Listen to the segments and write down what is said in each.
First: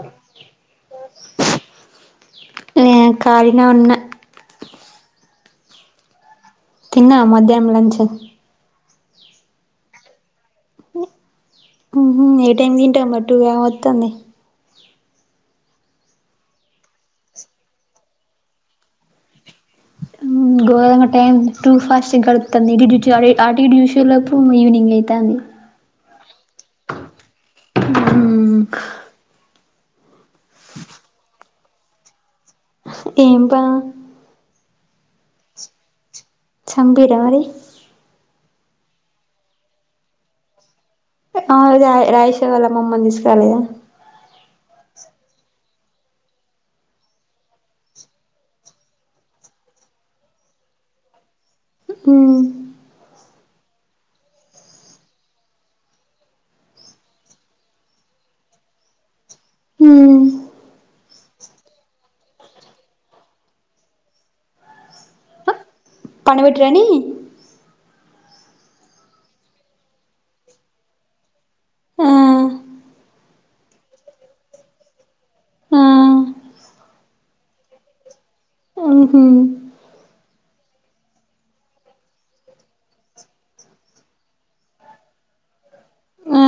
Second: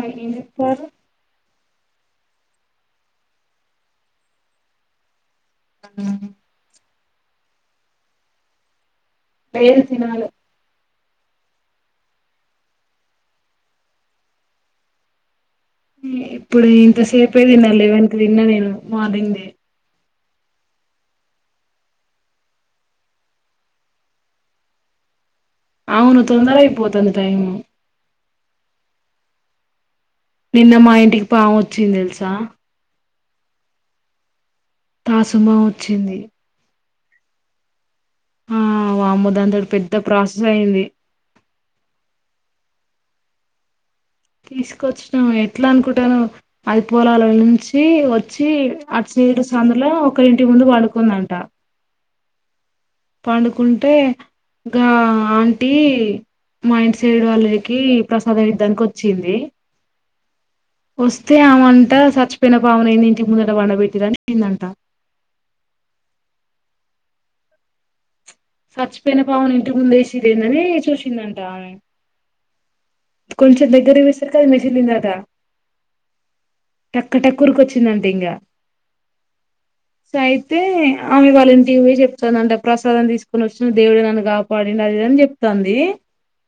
ఆయన ఏం చెప్తారు ఊమ్ కాలినే ఉన్న ఆ తిన్నా మధ్యానం లంచ్ లేదు తినాలే ఉహూ ఏ టైమ్ తింటావ్ మరి టూ కావత్తంది ఇప్పుడు ఇంతసేపే తిన్నా లెవెన్ తిన్నా నేను మార్నింగ్ దే గోంగ టైం టూ ఫాస్ట్ గడుపుతుంది ఇ ఆటిూష లోప్పుడు ఈవినింగ్ అయితుంది అవును సందారా ఇపోత అంత టైము నిన్న మా ఇంటికి పాము వచ్చింది తెలుసా ఏంబా తాసుమా వచ్చింది చంపిర మరి ఆ వామో దాంతోటి పెద్ద ప్రాసెస్ అయి్యంది ఆ రాయిష వాళ్ మమ్మని తీసుకురాలేదా తీసుకొచ్చినను ఎట్లా అనుకుంటాను అది పొలాల నుంచి వచ్చి అరు సందులో ఒక ఇంటి ముందు పండుకుందంట హుమ్ పండుకుంటే ఇం ఆంటీ మా ఇంటి సైడ్ వాళ్ళకి ప్రసాదం ఇధానికి వచ్చింది వస్తే ఆమంట చచ్చిపోయిన పావనయింది ఇంటికి ముందట వండ పెెట్టిరని చెదంట పనబెట్ రాని చచ్చిపోయిన పాముని ఇంటి ముంద వేసి రెందని చూసిందంట ఆమె ఆ కొంచెం దగ్గర వి సర కదు మెసిలిందాదా ఆ టక్క టక్కురికి వచ్చిందంటే ఇంకా ఉహు సో అయితే ఆమె వాళ్ళంటివే చెప్తాంది అంట ప్రసాదం తీసుకొని వచ్చిన దేవుడే నన్ను కాపాడింది అదిదని చెప్తుంది ఆ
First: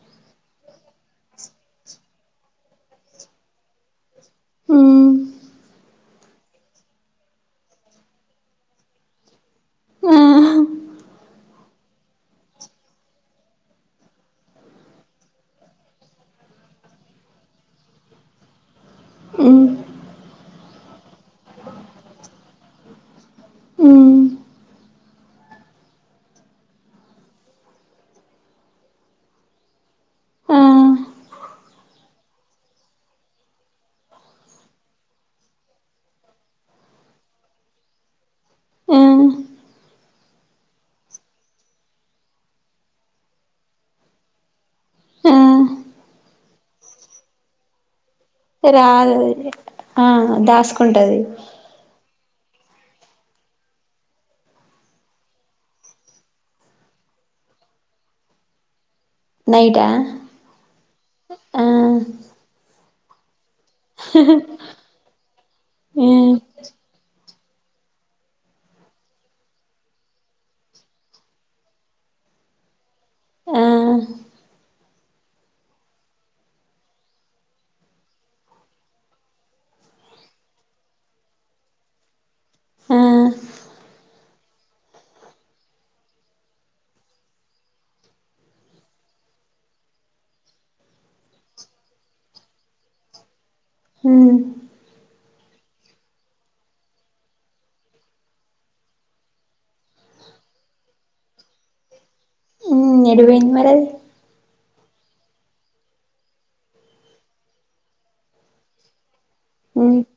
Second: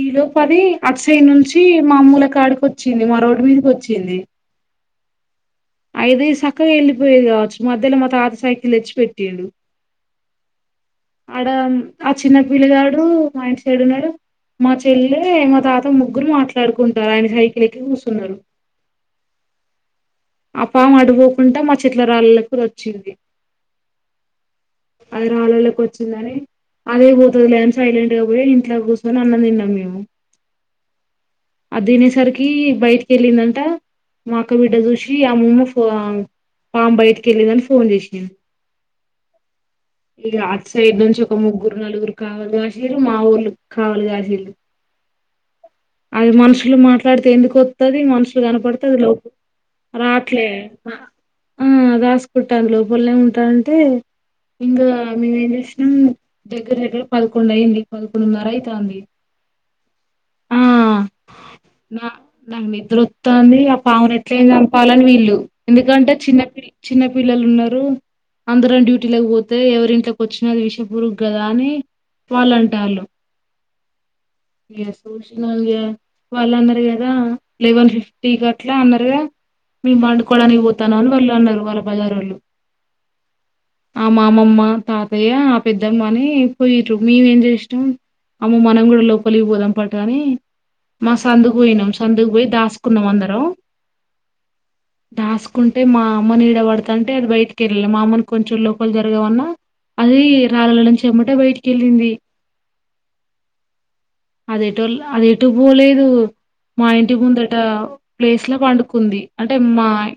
ఈ లోపది అక్షయ నుంచి మామూల కాడకి వచ్చింది మా రోడ్డు మీదకి వచ్చి ఉ ఐద సక్కగా వెళ్ళిపోయేది కావచ్చు మధ్యలో మా తాత సైకిల్ తెచ్చి పెట్డు ఆ ఆడ ఆ చిన్న పిల్ల గడు ఆయన సైడున్నాడు మా చెల్లె మా తాత ముగ్గురు మాట్లాడుకుంటారు ఆయన సైకిల్ ఎక్కి కూర్చున్నారు అ ఆ పాము అడుపోకుండా మా చెట్ల రాళ్ళకి వచ్చింది ఉ అది రాళ్ళళ్ళకి వచ్చిందని అదే పోతుంది లేని సైలెంట్ గా పోయి ఇంట్లో కూర్చొని అన్నం తిన్నాం మేము ఆ అది తినేసరికి బయటికి వెళ్ళిందంట మా అక్క బిడ్డ చూసి అమ్మ ఫో పామ్ బయటికి వెళ్ళిందని ఫోన్ చేసిను ఆ ఇ అత్ సైడ్ నుంచి ఒక ముగ్గురు నలుగురు కావాలి కాశీలు మా ఊర్ళ కావాలి కాశీలు ఆ మనుషులు మాట్లాడితే ఎందుకుస్తుది మను సరే అద రాట్లే ఆ దాసుకు త లోపలనే ఉంటానంటే ఇంకా మేము ఏం చేసినాం దగ్గర దగ్గర పదకొండు అయింది పదకొడున్నర అవుతుంది నైటా ఆ ది ఆ పామున ఎట్లంది పాలన వీల్ళలు ఎందుకంటే ఉమ్ చిన్నపిల్ చిన్నపిల్ పిల్లలు ఉన్నారు అందరం డ్యూటీలోక పోతే ఎవరి ఇంట్కి వచ్చినది విష పూరుగ్ కదా అని వాళ్ళు అంట వాళ్ళు ఆ సో వాళ్ళు అన్నారురు కదా లెవెన్ ఫిఫ్టీ గ అట్లా అన్నారుగా మేము పండుకోవడానికి పోతాను అని వాళ్ళు అన్నారు వాళ్ళ బజారు వాళ్ళు ఆ ఆ మామమ్మ తాతయ్య ఆ పెద్దమ్మ అని పోయారు మేమేం చేసాం అమ్మ మనం కూడా లోపలికి పోదాం పట అని మా సందుకు పోయినాం సందుకు పోయి దాసుకున్నాం అందరం ఉమ్ దాస్కుంట అంటే మా అమ్మని ఈడ పడతా అంటే అది బయటికి వెళ్ళాలి మా అమ్మని కొంచెం లోపలి జరగమన్నా అది రాలని చేమంటే బయటికిళ్ళింది నడువేన్ మర అది ఎటో అది ఎటో పోలేదు మా ఇంటి ముందట ప్లేస్ లో పండుకుంది అంటే ఉమ్ అమ్మాయి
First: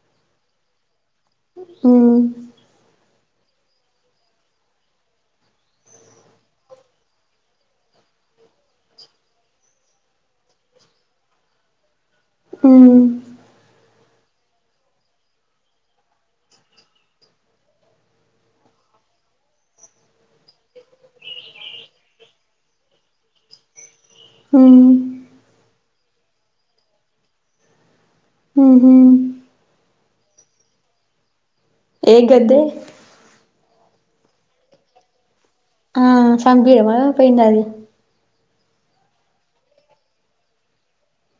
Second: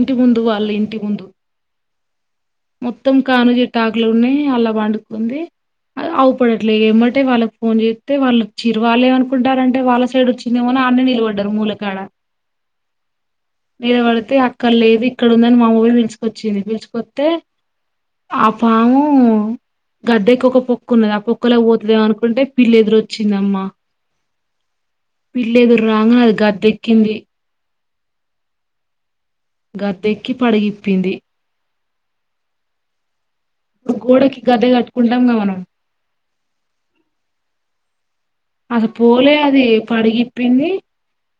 ఇంటి ముందు వాళ్ళు ఇంటి ముందు అవు మొత్తం కానుగ చెట్టు ఆకులున్నయ్ అల్ల పండుకుంది, అ అవుపడట్లే ఎంబటే వాళ్ళకి ఫోన్ చేత్తె వాళ్ళు చిర్రు వాల్లేమనుకుంటారంటే వాళ్ళ సైడోచ్చిందేమో అని ఆన్నే నిలబడ్డరు మూలకాడ. ఉమ్ నిలబడితే అక్కడ లేదు, ఇక్కడ ఉందని మావోడు పిలుచుకొచ్చిండు, పిల్సుకొత్తే ఆ పాము గద్దెకొక పొక్క ఉన్నది, ఆ పొక్కల పోతదేమో అనుకుంటే పిల్లి ఎదురొచ్ చిందమ్మ ఉమ్ పిల్లేదురు్రాంగ అది గద్దెక్కింది. ఉ హూ గద్దెక్కి పడగిప్పింది. ఏ గద్దే? గోడకి గద్దె కట్టుకుంటాం గ మనం ఆ సంపీర్ర మరీ, పోయింద అది? అసల్ పోలే అది పడిగిప్పింది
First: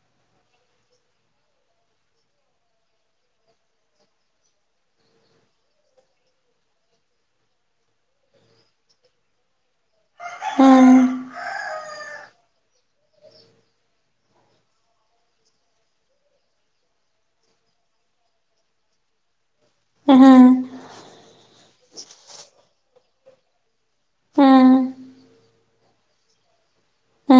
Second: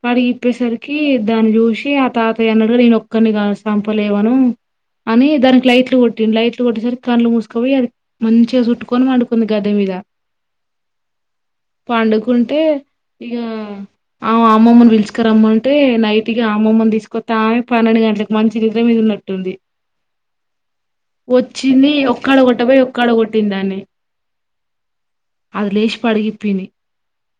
పడిగిప్పేసరికి దాన్ని చూసి ఆ తాతయ అన్నడుగద నేనొ క్కడినిగా సంపలేవను, అని దానికి లైట్లు కొట్టిండు. లైట్లు కొట్టేసరికి కళ్డ్లు మూసుకపోయి అది మంచిగా సుట్టుకొని పన్డుకుంది గద్దె మీద. ఆ పండుకుంటే ఇగ ఆమ అమ్మమ్మని పిల్చుకరమ్మంటే నైట్ ఇగ అమ్మమ్మని తీసుకొత్తే ఆమె పన్నెండు గంటలకి మంచి నిద్ర మీదన్నట్టుంది. ఆహా వచ్చింది ఒక్కాడ కొట్టబోయి ఒక్కాడ కొట్టింది దాన్ని. ఆ అది లేచి పడగి పింది ఆ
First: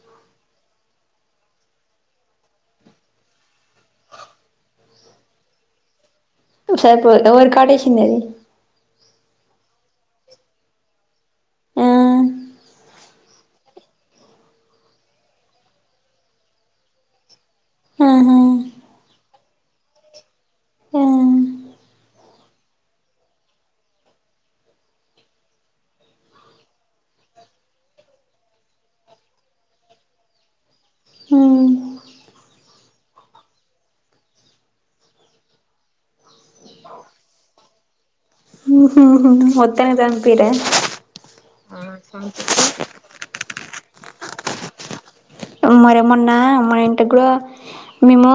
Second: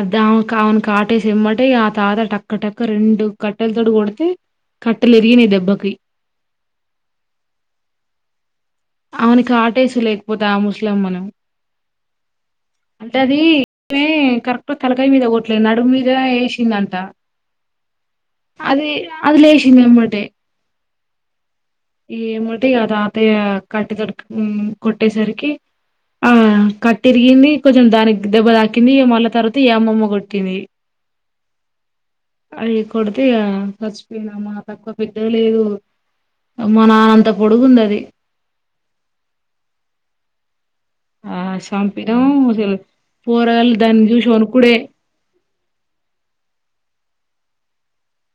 అది ఆమెకు ఆమెను కాటేసి ఎమ్మటే ఆ తాత టక్క టక్క రెండు కట్టెలతోటి కొడితే కట్టెలు ఇరిగినయి దెబ్బకి. సారి పో ఎవ్వర్కి కాటేసింది అది? ఆమెను కాటేసు లేకపోతే ఆ ముస్లమ్మను. ఆ అంటే అది కరెక్ట్ తలకాయ మీద కొట్లే నడుమ్ మీద ఏసిండన్ట ఆహా అది, అది లేసింది ఎమ్మటే ఆ ఇగ ఎమ్మోతి ఇగ తాతయ్య కట్టే తోటి ఉమ్ కొట్టేసరికి ఆ కట్టిరీగింది కొంచెం దానికి దెబ్బ తాకింది, ఇగ మళ్ళా తర్వాత ఈ అమ్మమ్మ కొట్టింది. ఉమ్ అది కొడితే ఇగ చచ్చిపోయిన్దమ్మా తక్కువ పెద్దగ లేదు. అమ్మ నాన్నంత పొడుగుంది అది. ఉ హు హు మొత్తానికి సంపిర్రా? ఆ సంపినం చెల్ పోరగాళ్ళు దాని చూసి ఒణుకుడే. మరే మొన్నా మా ఇంటిగ్గుడా, మేము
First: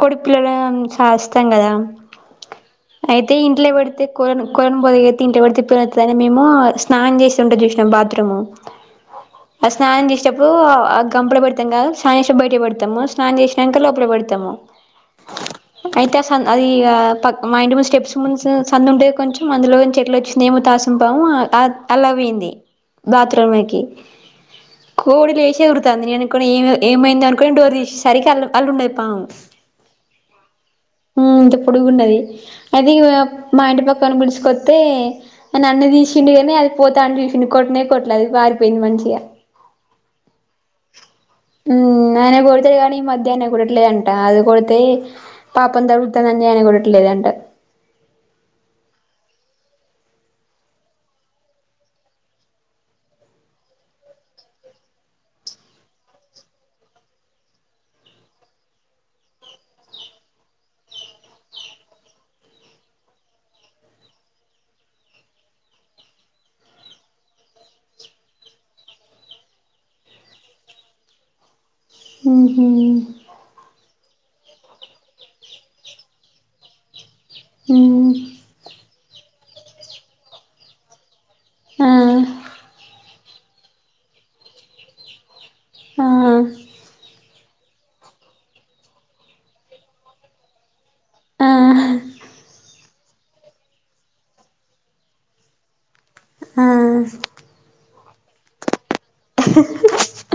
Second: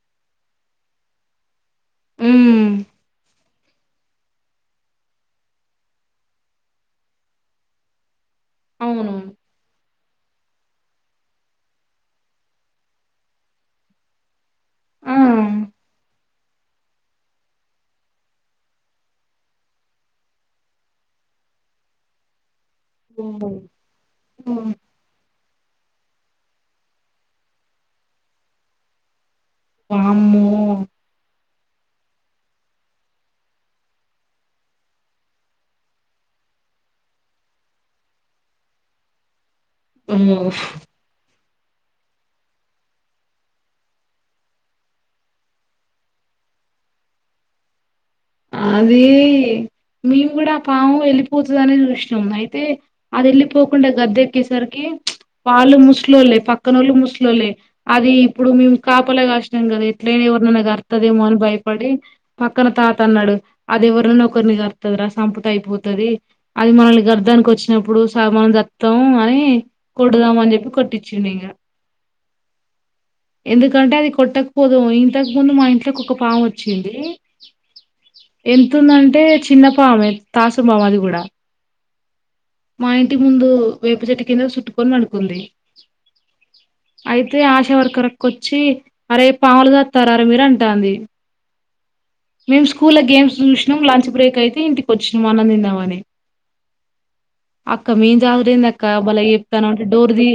కొడి పిల్లలను సాస్తం గదా. ఉమ్ అయితే ఇన్ ఇంట్లే పెడితే కోళ్లను కొల్లను పోదిగిత్తే ఇంట్ల పెడితే [unintelligible] అని మేము ఆ స్నానం చేసేదుంటది గద బాత్రూము. అవునువును. సానం చేసేప్పుడూ అద్ సంపుల పెడతాం కాద, స్నానం చేసేపుడు బయటికి పెడతము, స్నానం చేస్నంక లోపల పెడతము. ఆ అయితే ఆ సన్ అది ఇగ పక్ మా ఇంటి ముందు స్టెప్స్ ముందు సందు ఉంటే కొంచెం అందులోంచి ఎట్లొచ్చిందో ఏమో తాసుం పాము ఆ ఆ అల్లక్ పోయింది. ఓ బాత్రుమ్ ఎక్కి, ఓ కోడి లేష్ త్తాంది నేను అనుకున్న ఏం ఏమైందో అనుకొని డోర్ తీసేసరికి అల్ల అల్లున్నది పాము. వామ్మో హ్మ్ ఇంత పొడుగున్నది, అది మ మా ఇంటి పక్కన పిడిసి కొడ్తే, నన్ను తీసిండు గనీ అది పోతాంటే చూసిండు, కొట్నే కొట్టలే అది పారిపోయింది మంచిగా. అమ్మో ఉమ్ ఆనే కోడతడు కనీ, ఈ మద్య ఆనె కొట్టట్లేదంట. అది కొడితే పాపం తగుల్తదని ఆనె కొట్టట్లేదంట. అదీ, మేము కూడ ఆ పాము ఎళ్ళిపోతదనే చూస్నాం అయితే, అది ఎళ్ళిపోకుండ గద్దె ఎక్కేసరికి, వాళ్ళు ముస్లోళ్లే, పక్కనోళ్ళు ముసలోళ్లే. అది ఇప్పుడు మేము కాపల గాసినాం కదా ఎట్లైన ఎవర్నన్న కర్తదేమో అని భయపడి పక్కన తాత్ తన్నడు అది ఎవర్నన్న ఒకరిని కర్తదరా, సంపుతె అయిపోతది. అది మనల్ని గర్దానికి వచ్చినప్పుడు స మనం సత్తాం అని కొడుదాం అని చెప్పి కొట్టిచ్చిండు ఇంగ. హుహు ఎందుకంటే అది కొట్టక్ పోదుము ఇంతకు ముందు మా ఇంట్లకి ఒక పామోచ్చింది. ఉమ్ ఎంతుందంటె ఏ చిన్న పామె తాసుం పాము అది కూడా. ఆ మా ఇంటి ముందు, వేప చెట్టు కింద సుట్టుకొని పండుకుంది. ఆ అయితే ఆశ వర్ అక్కరకొచ్చి అరే పాములు సాత్తారార మీరూ అంటాంది. ఆ మేము స్కూల్ల గేమ్స్ చూసినాం లంచ్ బ్రేక్ అయితే ఇంటికి వచ్చినాం అన్నం తిందామని ఆ అక్క మిన్ జాగురేంది అక్క బలే చెప్తాన్నవ్, అంటే డోర్ ది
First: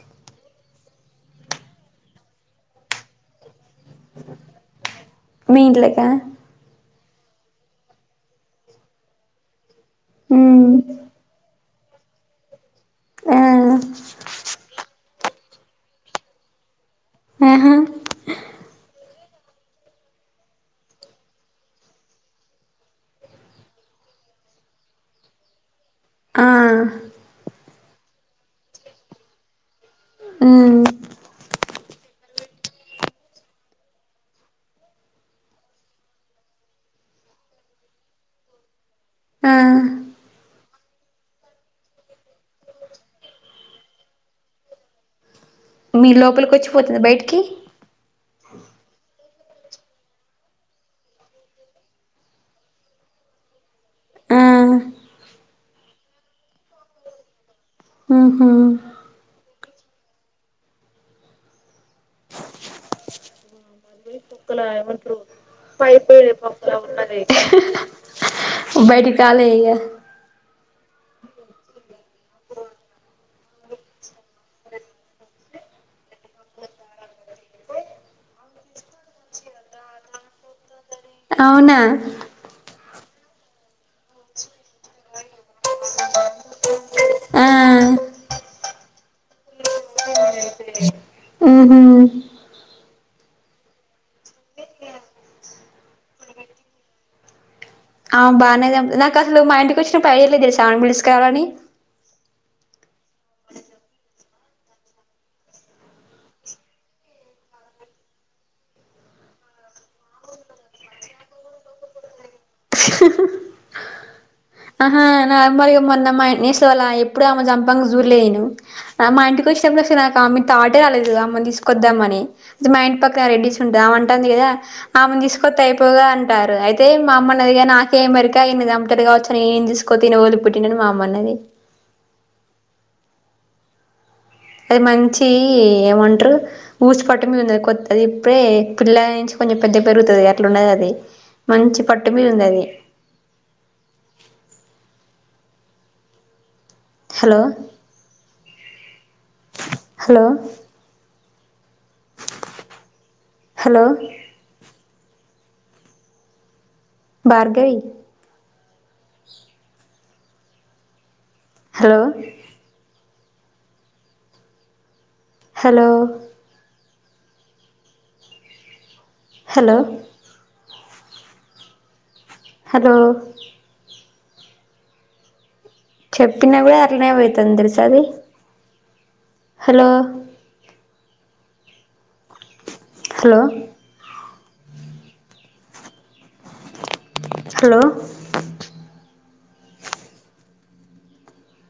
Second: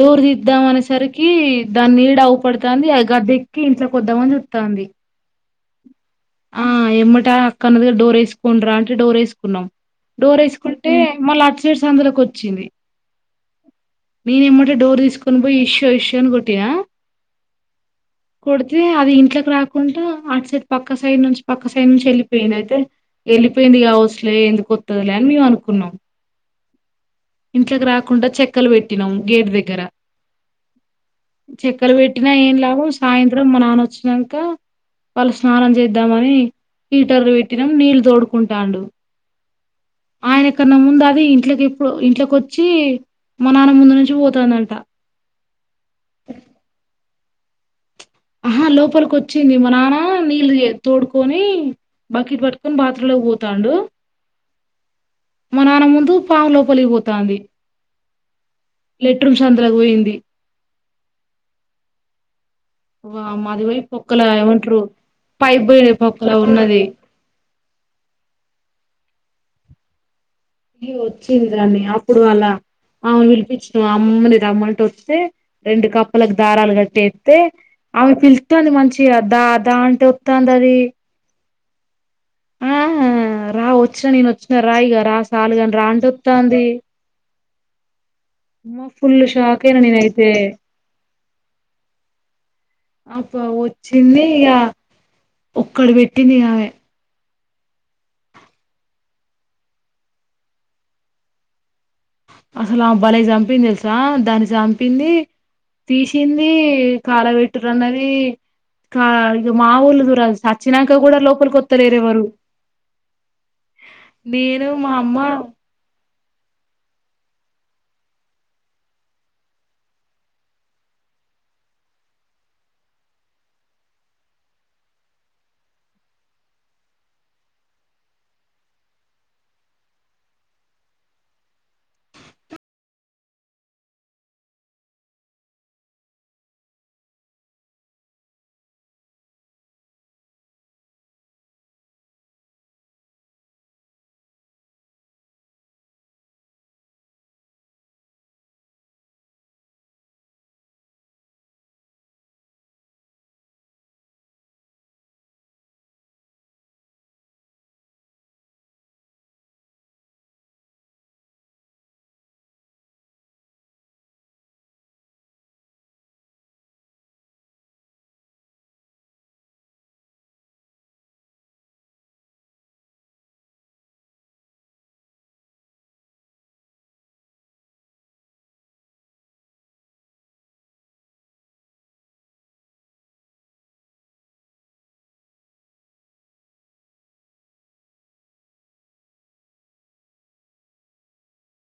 డోర్ దిద్దాం అనేసరికి దాన్ని నీడ అగు పడతంది అది గద్ద ఎక్కి ఇంట్లోకి వద్దామని చూత్తంది. మీ ఇంట్లో కా ఆ ఎమ్మట అక్క అన్నది డోర్ వేసుకుండి రా అంటే డోర్ వేసుకున్నాం డోర్ హ్మ్ వేసుకుంటే మళ్ళా అట్ సైడ్స్ సందులోకి వచ్చింది ఆ నేనుమ్మట డోర్ తీసుకొని పోయి ఇష్యూ ఇష్యో అని కొట్టినా ఆహా కొడితే అది ఇంట్లోకి రాకుండా అట్ సైడ్ పక్క పక్క సైడ్ నుంచి పక్క సైడ్ నుంచి వెళ్ళిపోయింది అయితే వెళ్ళిపోయింది కా అసలే ఎందుకు కొత్తదిలే అని మేము అనుకున్నాం ఆ ఇంట్లోకి రాకుండా చెక్కలు పెట్టినాం గేట్ దగ్గర, హ్మ్ చెక్కలు పెట్టినా ఏం లాభం సాయంత్రం మా నాన్న వచ్చినాక పలస స్నానం చేద్దామని హీటర్ పెట్టినాం నీళ్ళు తోడుకుంటాండు ఆ ఆయన కన్నా ముందు అది ఇంట్కి ఇంట్లోకి వచ్చి మా నాన్న ముందు నుంచి పోతుందంట మీ లోపలికి వచ్చిపోతాద బయట కి ఆహా లోపలికి వచ్చింది మా నాన్న నీళ్ళు తోడుకొని బకెట్ పట్టుకొని బాత్రూమ్ లోకి పోతాడు, ఆ మా నాన్న ముందు పాము లోపలికి పోతాంది ఉ హు లెట్రుమ్ సందులొకి పోయింది వామ్మో అదివయిపో పక్కల ఏమంటరు పైప్ పొక్కల పొయింది పక్కల ఉన్నది. ఉంటది బైటికి రాలే ఇగా ఇ వచ్చింది దాన్ని అప్పుడు అలా ఆమెను పిలిపించిన అమ్మని రమ్మంటె, వత్తే రెండు కప్పలకి దారాలు కట్టేత్తే ఆమె పిలుతాంది మంచిగా దా దా అంటే వత్తాంది అది. అవునా ఆ రా వచ్చినా నేను వచ్చిన రాయిగా రా సాలుగాని రా అంటే వత్తాంది ఆ అమ్మొ ఫుల్ షాక్ అయినా నేనైతే ఉ హు అకొ వచ్చింది ఇగ ఒక్కడ పెట్టింది ఆమె ఆ బాగానే నాకు అసలు మా ఇంటికి వచ్చినప్పుడు ఐడియ లేదు పిలుసుకు రావాలని అసలు ఆమె బలే చంపింది తెలుసా దాన్ని చంపింది తీసింది కాలబట్రు అన్నది కా ఇక మా ఊర్ళ చూర సచ్చినాక కూడా లోపలి కొత్తలేేరేవారు ఆహా నర్మల్గగ మొన్నమ్మా నినుసులే ఎప్పుడడు ఆమె చంపగా చూల్లెనిను మా ఇంటికి వచ్చినప్పుడు అసలు నాకు ఆమె తాటే రాలేదు అమ్మని తీసుకొద్దామనిది మా ఇంటి పక్కన రెడ్డిస్ ఉంటాంది అమంటుంది కదా అమెని తీసుకొస్తే అయిపోగా అంటారు అయితే మా అమ్మ ఉందిగా నాకేం ఎరిక అయిందింతారు కావచ్చు. నేను ఏం తీసుకో తినకూడదు పుట్టినను మా అమ్మ అన్నది అది మంచి ఏమంటారు ఊసి పట్టు మీద ఉందిది కొ అది ఇప్పుడే పిల్ల నుంచి కొంచెం పెద్ద పెరుగుతాది కదా అట్లా ఉండది అది మంచి పట్టు మీద ఉంది అది hello hello hello Bhargavi hello hello hello hello చెప్పినా కూడా అట్లానే పోవుతుందిలి స [unintelligible] అది సాలు హలో హలో హలో